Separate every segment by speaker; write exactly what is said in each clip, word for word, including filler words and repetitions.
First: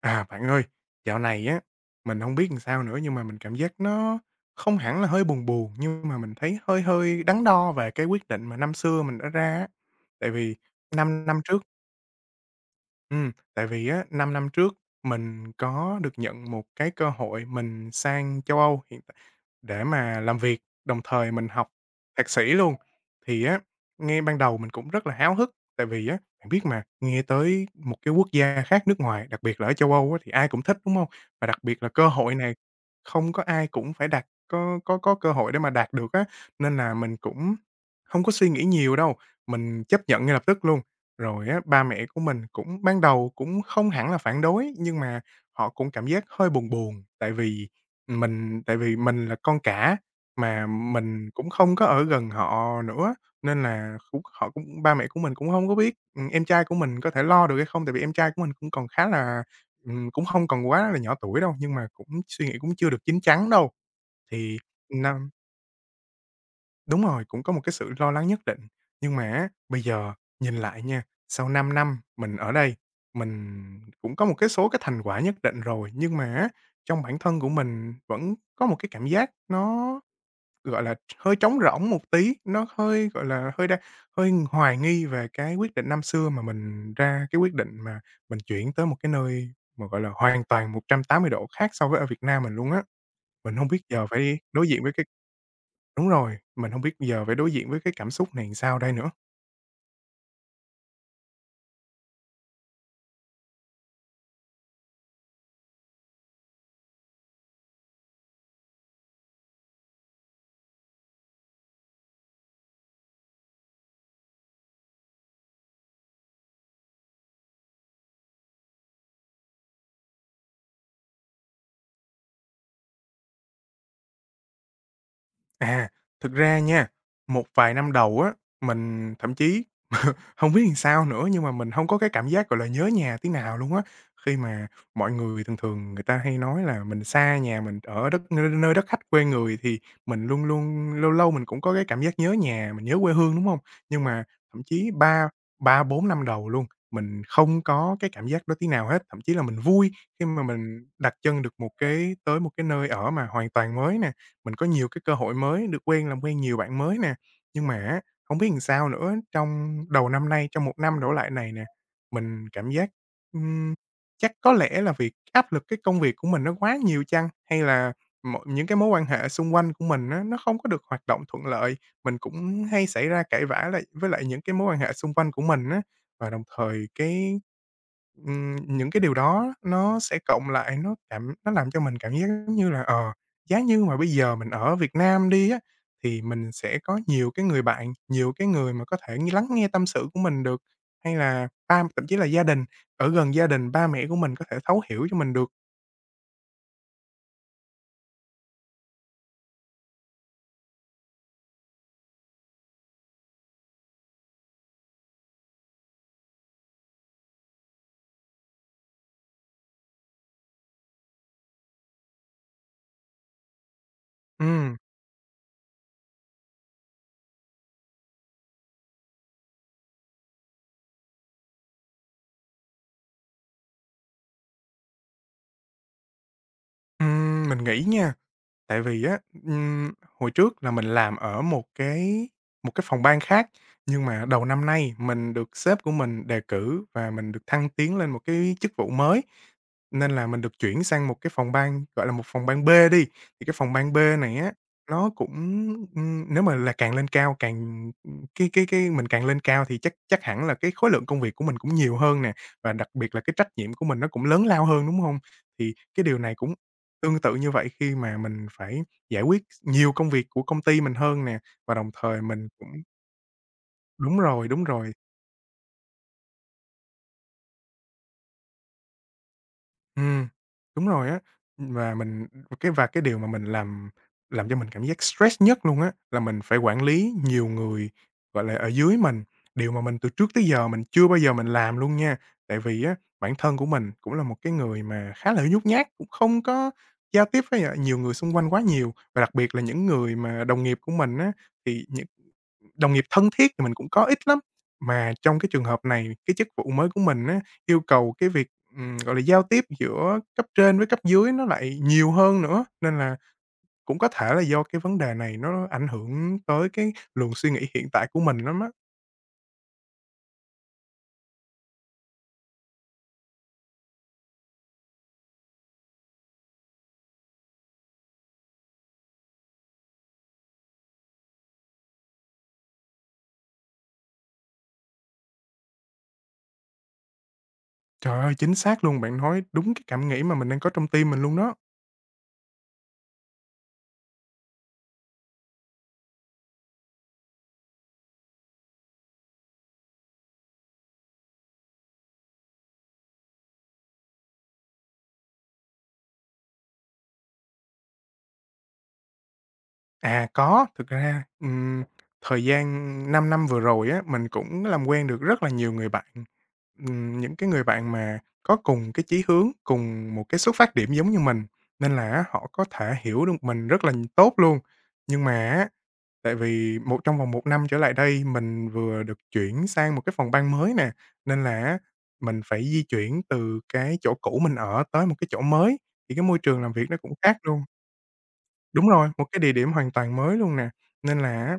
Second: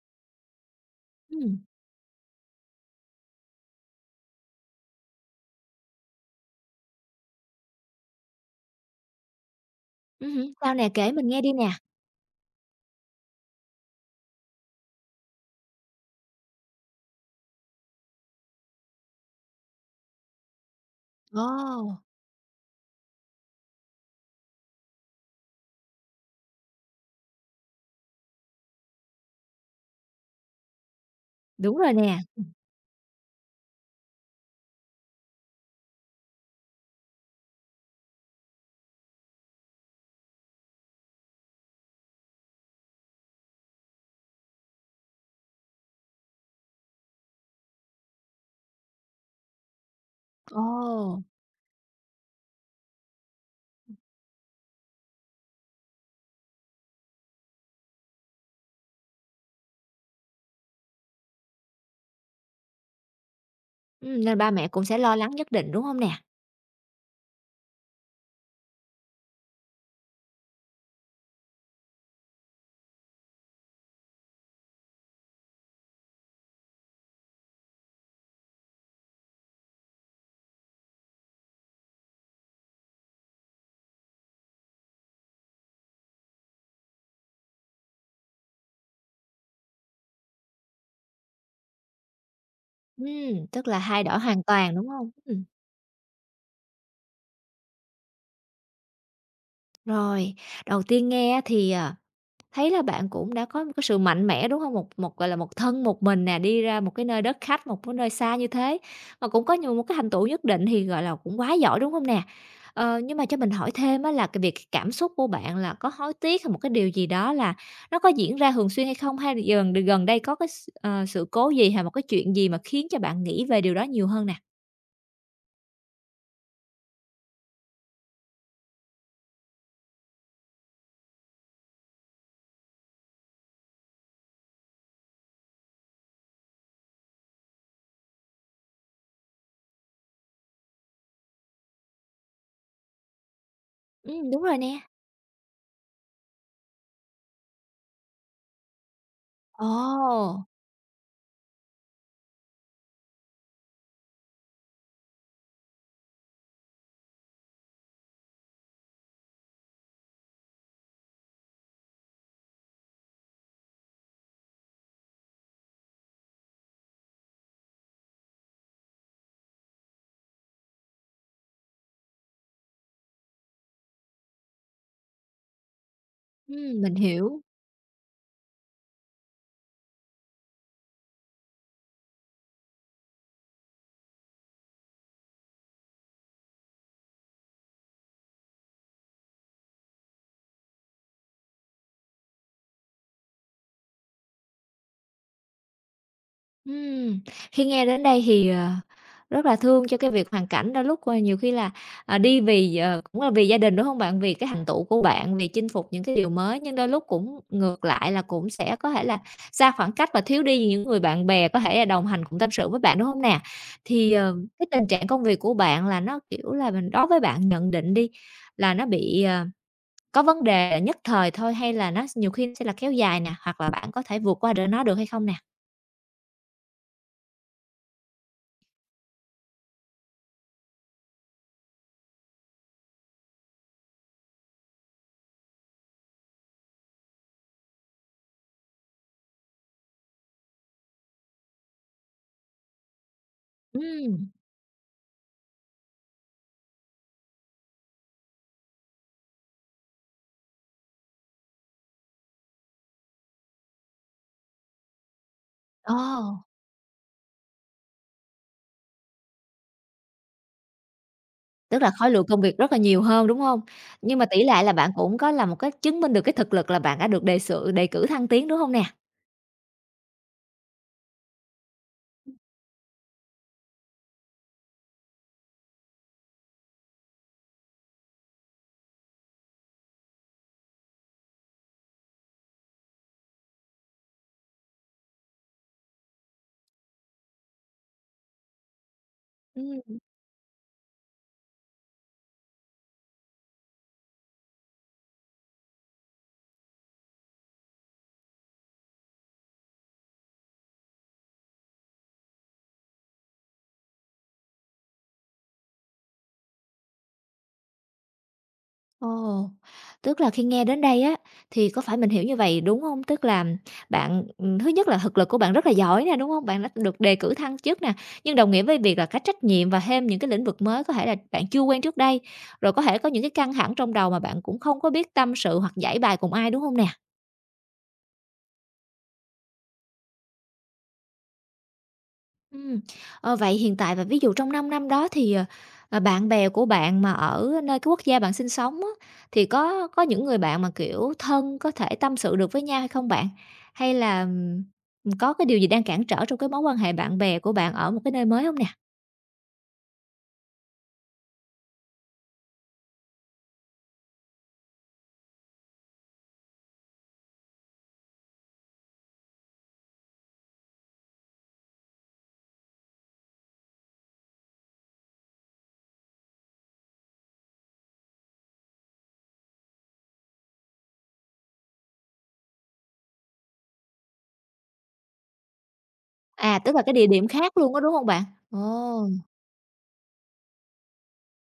Speaker 1: À, bạn ơi, dạo này
Speaker 2: Ừm,
Speaker 1: á, mình không biết làm sao nữa nhưng mà mình cảm giác nó không hẳn là hơi buồn buồn, nhưng mà mình thấy hơi hơi đắn đo về cái quyết định mà năm xưa mình đã ra á.
Speaker 2: ừm
Speaker 1: Tại
Speaker 2: hứm,
Speaker 1: vì
Speaker 2: sao nè,
Speaker 1: 5
Speaker 2: kể
Speaker 1: năm
Speaker 2: mình nghe
Speaker 1: năm
Speaker 2: đi
Speaker 1: trước
Speaker 2: nè.
Speaker 1: Ừm, tại vì á, 5 năm trước mình có được nhận một cái cơ hội mình sang châu Âu hiện tại để mà làm việc, đồng thời mình học
Speaker 2: Ồ,
Speaker 1: thạc sĩ luôn. Thì á, ngay ban đầu mình cũng rất là háo hức, tại vì á, bạn biết mà, nghe tới một cái quốc gia khác nước ngoài, đặc biệt là ở châu Âu á, thì ai cũng thích, đúng không? Và đặc
Speaker 2: đúng
Speaker 1: biệt là
Speaker 2: rồi
Speaker 1: cơ
Speaker 2: nè,
Speaker 1: hội này không có ai cũng phải đạt có có có cơ hội để mà đạt được á, nên là mình cũng không có suy nghĩ nhiều đâu, mình chấp nhận ngay lập tức luôn. Rồi á, ba mẹ của mình cũng ban đầu cũng không hẳn là phản đối, nhưng mà họ cũng cảm giác hơi buồn buồn, tại vì mình tại vì mình là con cả, mà
Speaker 2: ồ,
Speaker 1: mình cũng không có ở gần họ nữa, nên là cũng họ cũng ba mẹ của mình cũng không có biết, ừm, em trai của mình có thể lo được hay không, tại vì em trai của mình cũng còn khá là ừm, cũng không còn quá là nhỏ tuổi đâu, nhưng mà cũng suy nghĩ cũng chưa được chín chắn đâu.
Speaker 2: ừm, nên ba
Speaker 1: Thì
Speaker 2: mẹ cũng sẽ lo lắng
Speaker 1: năm
Speaker 2: nhất định, đúng hông nè?
Speaker 1: Đúng rồi, cũng có một cái sự lo lắng nhất định. Nhưng mà á, bây giờ nhìn lại nha, sau 5 năm mình ở đây, mình cũng có một cái số cái thành quả nhất định rồi, nhưng mà á, trong bản thân của mình vẫn có một cái cảm giác nó, gọi là, hơi trống rỗng một tí, nó hơi, gọi là, hơi đang hơi hoài nghi về cái quyết định năm xưa mà mình ra cái quyết định mà mình chuyển tới một cái nơi mà, gọi là, hoàn toàn một trăm tám mươi độ khác so với ở Việt Nam mình luôn á.
Speaker 2: Ừm,
Speaker 1: Mình không
Speaker 2: tức là
Speaker 1: biết
Speaker 2: thay
Speaker 1: giờ
Speaker 2: đổi
Speaker 1: phải
Speaker 2: hoàn
Speaker 1: đối
Speaker 2: toàn,
Speaker 1: diện
Speaker 2: đúng
Speaker 1: với cái
Speaker 2: hông? Ừm,
Speaker 1: Đúng rồi, mình hông biết giờ phải đối diện với cái cảm xúc này sao đây nữa.
Speaker 2: rồi, đầu tiên nghe á thì, ờ Thấy là bạn cũng đã có một cái sự mạnh mẽ, đúng không? Một một, gọi là, một thân một mình nè, đi ra một cái nơi đất khách, một cái nơi xa như thế, mà cũng có nhiều một cái thành tựu nhất định thì, gọi là, cũng quá giỏi, đúng không nè? Ờ, nhưng mà cho mình hỏi thêm á là cái việc cảm xúc của bạn là có hối tiếc hay một cái điều gì đó là nó có diễn ra thường xuyên hay không? Hay là gần gần đây có cái s ờ, sự cố gì hay một cái chuyện gì mà khiến cho bạn nghĩ về điều đó nhiều hơn nè?
Speaker 1: À, thực ra nha, một vài năm đầu á, mình thậm chí không biết làm sao nữa, nhưng mà mình không có cái cảm giác, gọi là, nhớ nhà tí nào luôn á. Khi mà mọi người thường thường người ta hay nói là mình xa nhà, mình ở đất nơi nơi đất khách quê người thì mình luôn luôn lâu lâu mình cũng có cái cảm giác nhớ nhà, mình nhớ quê hương, đúng không? Nhưng mà
Speaker 2: Ừm, đúng rồi
Speaker 1: thậm
Speaker 2: nè.
Speaker 1: chí ba ba, bốn năm đầu luôn, mình không có cái cảm giác đó tí nào hết, thậm chí là mình vui khi mà
Speaker 2: Ồ!
Speaker 1: mình đặt chân được một cái tới một cái nơi ở mà hoàn toàn mới nè. Mình có nhiều cái cơ hội mới, được quen làm quen nhiều bạn mới nè. Nhưng mà á, hổng biết làm sao nữa, trong đầu năm nay, trong một năm đổ lại này nè, mình cảm giác, ừm, chắc có lẽ là vì áp lực cái công việc của mình nó quá nhiều chăng? Hay là mọi những cái mối quan hệ xung quanh của mình á, nó không có được hoạt động thuận lợi, mình cũng hay xảy ra cãi vã lại với lại những cái mối quan hệ xung quanh của mình á. Và đồng
Speaker 2: Ừm,
Speaker 1: thời
Speaker 2: mình
Speaker 1: cái,
Speaker 2: hiểu.
Speaker 1: ừm, những cái điều đó nó sẽ cộng lại, nó cảm nó làm cho mình cảm giác giống như là, ờ giá như mà bây giờ mình ở Việt Nam đi á, thì mình sẽ có nhiều cái người bạn, nhiều cái người mà có thể lắng nghe tâm sự của mình được, hay là ba thậm chí là gia đình, ở gần gia đình, ba mẹ của mình có thể thấu hiểu cho mình được.
Speaker 2: Ừm, khi nghe đến đây thì, ờ, rất là thương cho cái việc hoàn cảnh đôi lúc, ờ, nhiều khi là, à, đi vì, ờ, cũng là vì gia đình, đúng không bạn? Vì cái thành tựu của bạn, vì chinh phục những cái điều mới, nhưng đôi lúc cũng ngược lại là cũng sẽ có thể là xa khoảng cách và thiếu đi những người bạn bè có thể là đồng hành cùng tâm sự với bạn, đúng không nè? Thì, ờ, cái
Speaker 1: Ừm,
Speaker 2: tình trạng công việc của bạn là nó, kiểu là, mình đối với bạn nhận định đi, là nó bị, ờ, có vấn đề là nhất thời thôi hay là nó nhiều khi sẽ là kéo dài nè, hoặc là bạn có thể vượt qua được nó được hay không nè?
Speaker 1: ừm, mình nghĩ nha. Tại vì á, ừm, hồi trước là mình làm ở một cái một cái phòng ban khác, nhưng mà đầu năm nay mình được sếp của mình đề cử và mình được thăng tiến lên một cái chức vụ mới, nên là mình được chuyển sang một cái phòng ban, gọi là, một phòng ban B đi. Thì cái phòng ban B
Speaker 2: Ừm.
Speaker 1: này á, nó cũng, ưm, nếu mà là càng lên cao càng cái cái cái mình càng lên cao thì chắc chắc hẳn là cái khối lượng công việc của mình cũng nhiều hơn nè, và đặc biệt là cái trách nhiệm của mình nó cũng lớn lao hơn, đúng không? Thì
Speaker 2: Ồ,
Speaker 1: cái điều này cũng Tương tự như vậy, khi mà mình phải giải quyết nhiều công việc của công ty mình hơn nè, và
Speaker 2: tức là
Speaker 1: đồng
Speaker 2: khối
Speaker 1: thời
Speaker 2: lượng công
Speaker 1: mình
Speaker 2: việc
Speaker 1: cũng
Speaker 2: rất là nhiều hơn, đúng không? Nhưng
Speaker 1: đúng
Speaker 2: mà tỷ
Speaker 1: rồi,
Speaker 2: lệ
Speaker 1: đúng
Speaker 2: là bạn
Speaker 1: rồi,
Speaker 2: cũng có là một cái chứng minh được cái thực lực là bạn đã được đề sự đề cử thăng tiến, đúng không nè?
Speaker 1: ừm, đúng rồi á. Và mình cái và Cái điều mà mình làm làm cho mình cảm giác stress nhất luôn á, là mình phải quản lý nhiều người, gọi là, ở dưới mình, điều mà mình từ trước tới giờ mình chưa bao giờ mình làm luôn nha. Tại vì á, bản thân của mình cũng là một cái người mà khá là nhút nhát, cũng không có giao tiếp với, à, nhiều người xung quanh quá nhiều, và đặc biệt là những
Speaker 2: Ừm.
Speaker 1: người mà đồng nghiệp của mình á, thì những đồng nghiệp thân thiết thì mình cũng có ít lắm, mà trong cái trường hợp này, cái chức vụ mới của mình á, yêu cầu cái việc, ừm, gọi là, giao tiếp giữa cấp trên với cấp dưới nó lại nhiều hơn nữa, nên là cũng có thể là do cái vấn đề này nó ảnh hưởng tới cái luồng suy nghĩ hiện tại của mình lắm á.
Speaker 2: Ồ, tức là khi nghe đến đây á, thì có phải mình hiểu như vậy, đúng không? Tức là bạn ừm, thứ nhất là thực lực của bạn rất là giỏi nè, đúng không? Bạn đã được đề cử thăng chức nè, nhưng đồng nghĩa với việc là cái trách nhiệm và thêm những cái lĩnh vực mới có thể là bạn chưa quen trước đây, rồi có thể có những cái căng thẳng trong đầu mà bạn cũng không có biết tâm sự hoặc giải bài cùng ai, đúng không nè?
Speaker 1: Trời ơi, chính xác luôn, bạn nói đúng cái cảm nghĩ mà mình đang có trong tim mình luôn đó.
Speaker 2: Ừm, ờ, vậy hiện tại và ví dụ trong 5 năm đó thì, ờ, ờ, bạn bè của bạn mà ở nơi cái quốc gia bạn sinh sống á, thì có có những người bạn mà, kiểu, thân có thể tâm sự được với nhau hay không bạn? Hay là, ừm, có cái điều gì đang cản trở trong cái mối quan hệ bạn bè của bạn ở một cái nơi mới không nè?
Speaker 1: À, có. Thực ra, ừm, thời gian 5 năm vừa rồi á, mình cũng làm quen được rất là nhiều người bạn, ừm, những cái người bạn mà có cùng cái chí hướng, cùng một cái xuất phát điểm giống như mình, nên là á họ có thể hiểu được mình rất là tốt luôn. Nhưng mà á, tại vì một trong vòng một năm trở lại đây mình vừa được chuyển sang một cái phòng ban mới nè, nên là á mình phải di chuyển từ cái chỗ cũ mình ở tới một cái chỗ mới, thì cái môi
Speaker 2: À,
Speaker 1: trường làm
Speaker 2: tức là
Speaker 1: việc
Speaker 2: cái
Speaker 1: nó
Speaker 2: địa
Speaker 1: cũng
Speaker 2: điểm
Speaker 1: khác
Speaker 2: khác
Speaker 1: luôn.
Speaker 2: luôn á, đúng không bạn? Ồ,
Speaker 1: Đúng rồi, một cái địa điểm hoàn toàn mới luôn nè, nên là á,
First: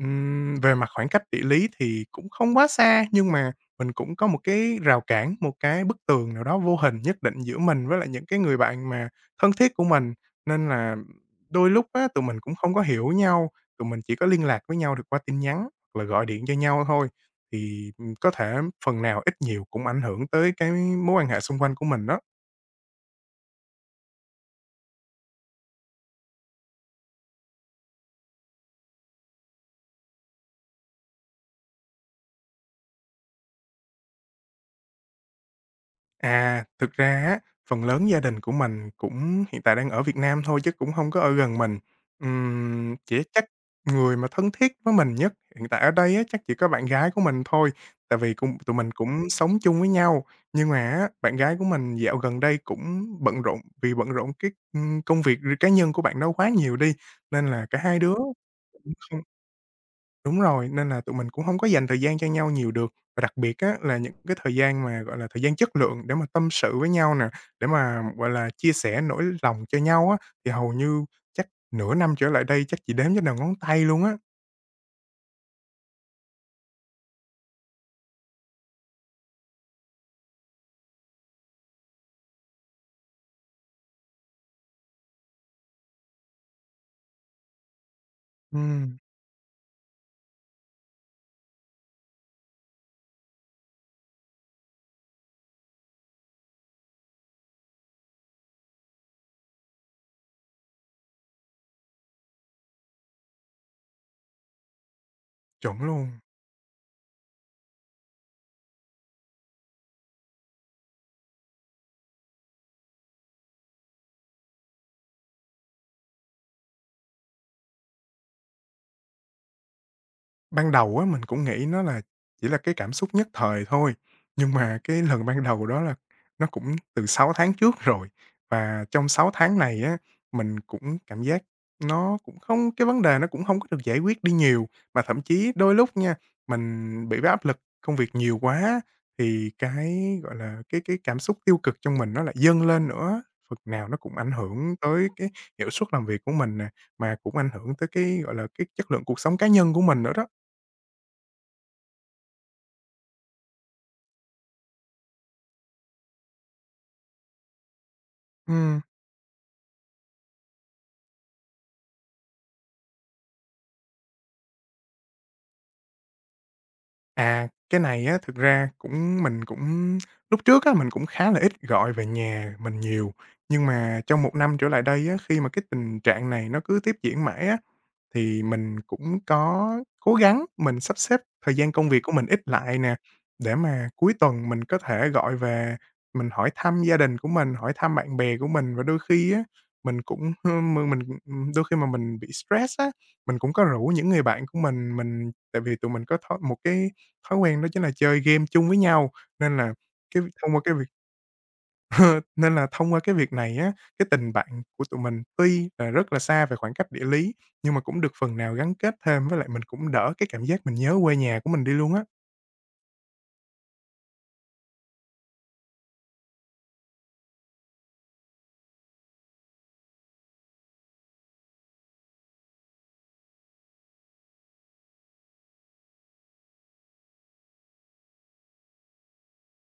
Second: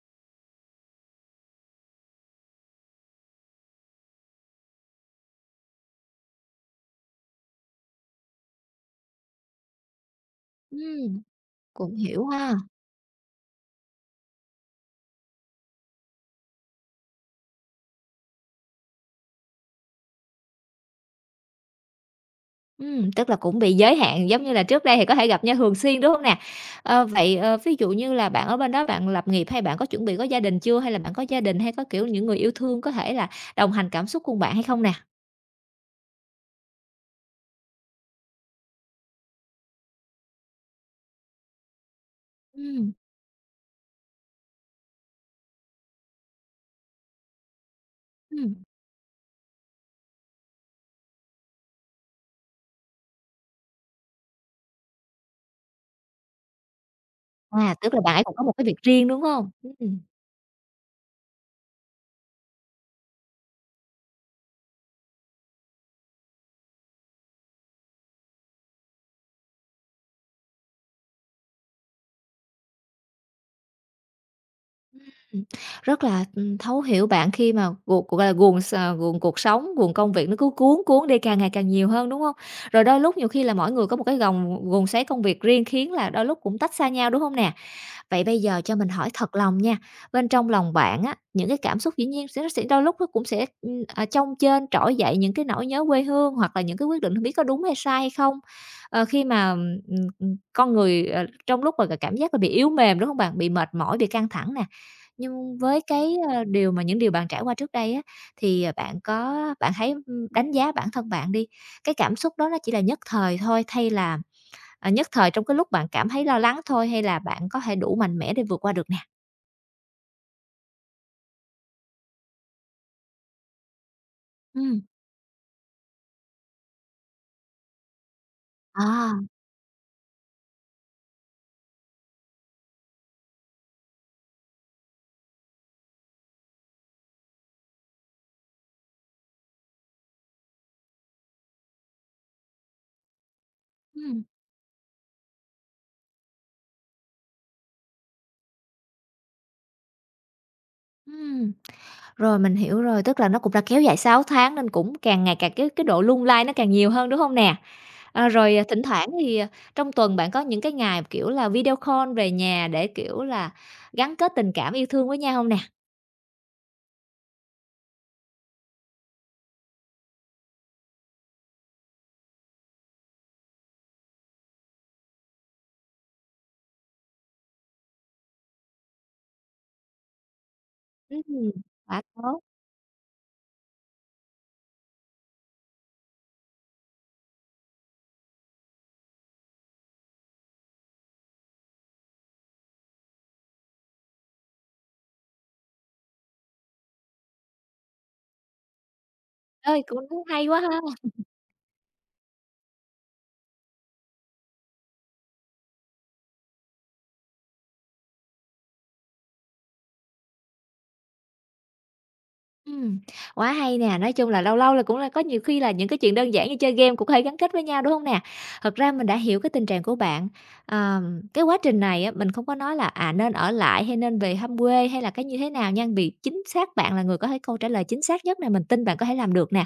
Speaker 1: ừm, về mặt khoảng cách địa lý thì cũng không quá xa, nhưng mà mình cũng có một cái rào cản, một cái bức tường nào đó vô hình nhất định giữa mình với lại những cái người bạn mà thân thiết của mình. Nên là
Speaker 2: ừm,
Speaker 1: đôi lúc
Speaker 2: cũng
Speaker 1: á, tụi
Speaker 2: hiểu
Speaker 1: mình cũng
Speaker 2: ha.
Speaker 1: không có hiểu nhau, tụi mình chỉ có liên lạc với nhau được qua tin nhắn hoặc là gọi điện cho nhau thôi, thì, ừm, có thể phần nào ít nhiều cũng ảnh hưởng tới cái mối quan hệ xung quanh của mình đó.
Speaker 2: Ừm, tức là cũng bị giới hạn, giống như là trước đây thì có thể gặp nhau thường xuyên, đúng hông nè? Ờ, vậy, ờ, ví dụ như là bạn ở bên đó bạn lập nghiệp hay bạn có chuẩn bị có gia đình chưa? Hay là bạn có gia đình hay có, kiểu, những người yêu thương có thể là đồng hành cảm xúc cùng bạn hay không nè?
Speaker 1: À, thực ra á, phần lớn gia đình của mình cũng hiện tại đang ở Việt Nam thôi chứ cũng không có ở gần mình.
Speaker 2: Ừm,
Speaker 1: Ừm, chỉ Chắc người mà thân thiết với mình nhất hiện tại ở đây á, chắc chỉ có bạn gái của mình thôi, tại vì cùng
Speaker 2: ừm,
Speaker 1: tụi mình cũng sống chung với nhau. Nhưng mà á, bạn gái của mình dạo gần đây cũng bận rộn vì bận rộn cái, ưm, công việc cá nhân của bạn đó quá nhiều đi, nên là
Speaker 2: à,
Speaker 1: cả
Speaker 2: tức
Speaker 1: hai
Speaker 2: là bạn
Speaker 1: đứa
Speaker 2: ấy cũng có một cái việc riêng, đúng hông? Ừm, ừm,
Speaker 1: đúng rồi, nên là tụi mình cũng hông có dành thời gian cho nhau nhiều được. Và đặc biệt á là những cái thời gian mà, gọi là, thời gian chất lượng để mà tâm sự với nhau nè, để mà, gọi là, chia sẻ nỗi lòng cho nhau á, thì hầu như chắc nửa năm trở lại đây chắc chỉ đếm trên đầu ngón tay luôn á.
Speaker 2: rất là, ừm, thấu hiểu bạn khi mà guồng gọi là, guồng s à, guồng cuộc sống, guồng công việc nó cứ cuốn cuốn đi càng ngày càng nhiều hơn, đúng hông? Rồi đôi lúc nhiều khi là mỗi người có một cái gồng guồng xoáy công việc riêng khiến là đôi lúc cũng tách xa nhau, đúng hông nè? Vậy bây giờ cho mình
Speaker 1: Ừm,
Speaker 2: hỏi thật lòng nha, bên trong lòng bạn á, những cái cảm xúc dĩ nhiên sẽ nó sẽ đôi lúc nó cũng sẽ, ừm, ờ, chông chênh trỗi dậy những cái nỗi nhớ quê hương hoặc là những cái quyết định không biết có đúng hay sai hay không. Ờ, khi mà, ừm, ừm, con người, ờ, trong lúc mà cảm giác là bị yếu mềm, đúng không bạn? Bị mệt mỏi, bị căng thẳng nè. Nhưng với
Speaker 1: chuẩn luôn.
Speaker 2: cái, ơ, điều mà những điều bạn trải qua trước đây á, thì, ờ, bạn có bạn hãy, ưm, đánh giá bản thân bạn đi, cái cảm xúc đó nó chỉ là nhất thời thôi, thay là. Ờ, nhất thời trong cái lúc bạn cảm thấy lo lắng thôi hay là bạn có thể đủ mạnh mẽ để vượt qua được nè?
Speaker 1: Ban đầu á, mình cũng nghĩ nó là chỉ là cái cảm xúc nhất thời thôi, nhưng mà
Speaker 2: Ừm.
Speaker 1: cái lần ban đầu đó là nó cũng từ sáu tháng trước rồi, và trong
Speaker 2: À,
Speaker 1: sáu tháng này á, mình cũng cảm giác nó cũng không cái vấn đề nó cũng không có được giải quyết đi nhiều. Mà thậm chí đôi lúc nha, mình bị cái áp lực công việc nhiều quá thì cái, gọi là, cái cái cảm xúc tiêu cực trong mình nó lại dâng lên nữa, phần nào nó cũng
Speaker 2: ừm,
Speaker 1: ảnh hưởng tới cái hiệu suất làm việc của mình nè, mà cũng ảnh hưởng tới cái, gọi là, cái chất lượng cuộc sống cá nhân của mình nữa đó.
Speaker 2: ừm, rồi mình hiểu rồi, tức là nó cũng đã kéo dài sáu tháng nên cũng càng ngày càng cái cái độ lung lay nó càng nhiều hơn, đúng không nè? À, rồi, à,
Speaker 1: Ừm,
Speaker 2: thỉnh thoảng thì, à, trong tuần bạn có những cái ngày, kiểu là, video call về nhà để, kiểu là, gắn kết tình cảm yêu thương với nhau không nè?
Speaker 1: à, cái này á, thực ra cũng mình cũng lúc trước á, mình cũng khá là ít gọi về nhà mình nhiều, nhưng mà trong một năm trở lại đây á, khi mà cái tình trạng này nó cứ tiếp diễn mãi á, thì mình cũng có cố gắng mình sắp xếp
Speaker 2: Ừm,
Speaker 1: thời gian công việc
Speaker 2: quá
Speaker 1: của mình ít
Speaker 2: tốt.
Speaker 1: lại nè, để mà cuối tuần mình có thể gọi về mình hỏi thăm gia đình của mình, hỏi thăm bạn bè của mình. Và đôi khi á, mình cũng, ơ, mình, đôi khi mà mình bị stress á, mình cũng có rủ những người bạn của mình, mình tại vì tụi mình có thói một cái thói quen đó chính là chơi game chung với nhau, nên là
Speaker 2: Ơi, cũng
Speaker 1: cái
Speaker 2: hay
Speaker 1: thông
Speaker 2: quá
Speaker 1: qua
Speaker 2: ha!
Speaker 1: cái việc nên là thông qua cái việc này á, cái tình bạn của tụi mình tuy là rất là xa về khoảng cách địa lý, nhưng mà cũng được phần nào gắn kết thêm, với lại mình cũng đỡ cái cảm giác mình nhớ quê nhà của mình đi luôn á.
Speaker 2: Ừm, quá hay nè, nói chung là lâu lâu là cũng là có nhiều khi là những cái chuyện đơn giản như chơi game cũng có thể gắn kết với nhau, đúng không nè? Thật ra mình đã hiểu cái tình trạng của bạn, ờm, cái quá trình này á, mình không có nói là, à, nên ở lại hay nên về thăm quê hay là cái như thế nào nha, vì chính xác bạn là người có thể câu trả lời chính xác nhất nè, mình tin bạn có thể làm được nè.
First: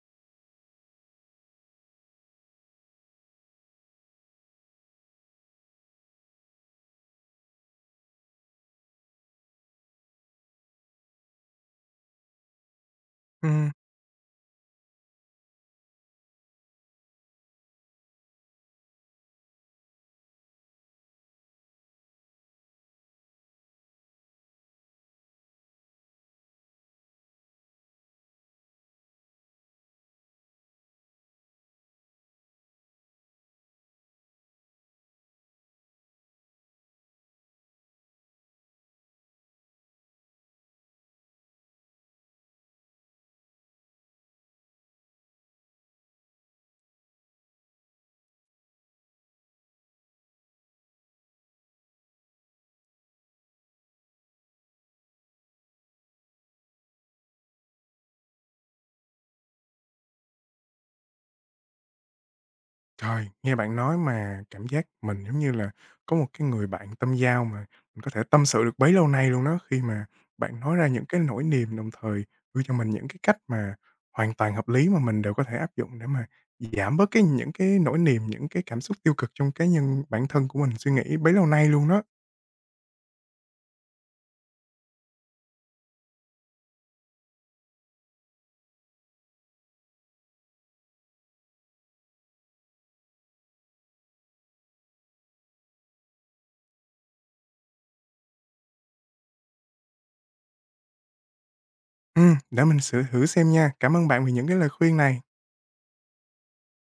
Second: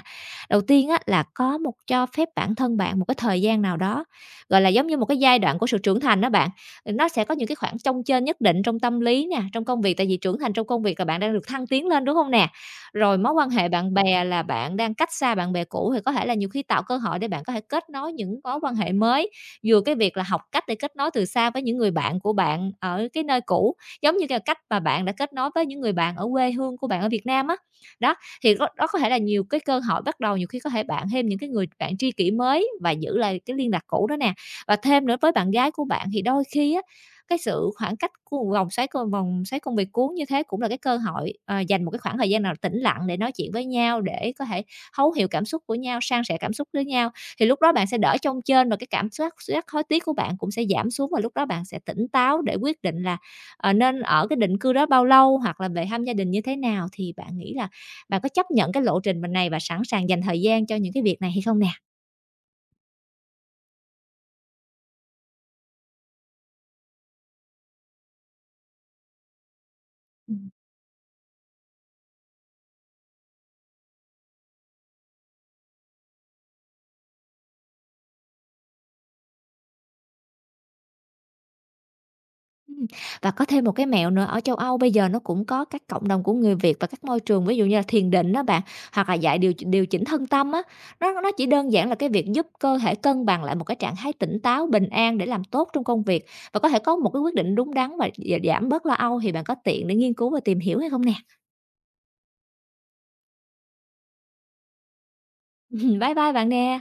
Speaker 2: Đầu tiên á, là có một cho phép bản thân bạn một cái thời gian nào đó, gọi là, giống như một cái giai đoạn của sự trưởng thành đó bạn, ừ, nó sẽ có những cái khoảng trông chênh nhất định trong tâm lý nè, trong công việc, tại vì trưởng thành trong công việc là bạn đang được thăng tiến lên, đúng không nè? Rồi mối quan hệ
Speaker 1: Ừm,
Speaker 2: bạn bè là bạn đang cách xa bạn bè cũ thì có thể là nhiều khi tạo cơ hội để bạn có thể kết nối những mối quan hệ mới, vừa cái việc là học cách để kết nối từ xa với những người bạn của bạn ở cái nơi cũ, giống như cái cách mà bạn đã kết nối với những người bạn ở quê hương của bạn ở Việt Nam á. Đó, thì đó đó có thể là nhiều cái cơ hội bắt đầu nhiều khi có thể bạn thêm những cái người bạn tri kỷ mới và giữ lại cái liên lạc cũ đó nè. Và thêm nữa với bạn gái của bạn thì đôi khi á cái sự khoảng cách của vòng xoáy c vòng xoáy công việc cuốn như thế cũng là cái cơ hội, ờ, dành một cái khoảng thời gian nào tĩnh lặng để nói chuyện với nhau, để có thể thấu hiểu cảm xúc của nhau, san sẻ cảm xúc với nhau. Thì lúc đó bạn sẽ đỡ chông chênh và cái cảm soát giác hối tiếc của bạn cũng sẽ giảm xuống và lúc đó bạn sẽ tỉnh táo để quyết định là, ờ, nên ở cái định cư đó bao lâu hoặc là về thăm gia đình như thế nào. Thì bạn nghĩ là bạn có chấp nhận cái lộ trình mình này và sẵn sàng dành thời gian cho những cái việc này hay không nè?
Speaker 1: Trời, nghe bạn nói mà cảm giác mình, giống như là, có một cái người bạn tâm giao mà mình có thể tâm sự được bấy lâu nay luôn đó, khi mà bạn nói ra những cái nỗi niềm, đồng thời đưa cho mình những cái cách mà hoàn toàn hợp lý mà mình đều có thể áp dụng để mà giảm bớt cái những cái nỗi niềm, những cái cảm xúc tiêu cực trong cá nhân bản thân của mình suy nghĩ bấy lâu nay luôn đó.
Speaker 2: Ừm, và có thêm một cái mẹo nữa, ở châu Âu bây giờ nó cũng có các cộng đồng của người Việt và các môi trường, ví dụ như là thiền định đó bạn, hoặc là dạy điều điều chỉnh thân tâm á. Nó nó chỉ đơn giản là cái việc giúp cơ thể cân bằng lại một cái trạng thái tỉnh táo, bình an để làm tốt trong công việc và có thể có một cái quyết định đúng đắn và giảm bớt lo âu, thì bạn có tiện để nghiên cứu và tìm hiểu hay không nè?
Speaker 1: Ừ, để mình sửa thử xem nha. Cảm ơn bạn vì những cái lời khuyên này.
Speaker 2: Bye bye bạn nè.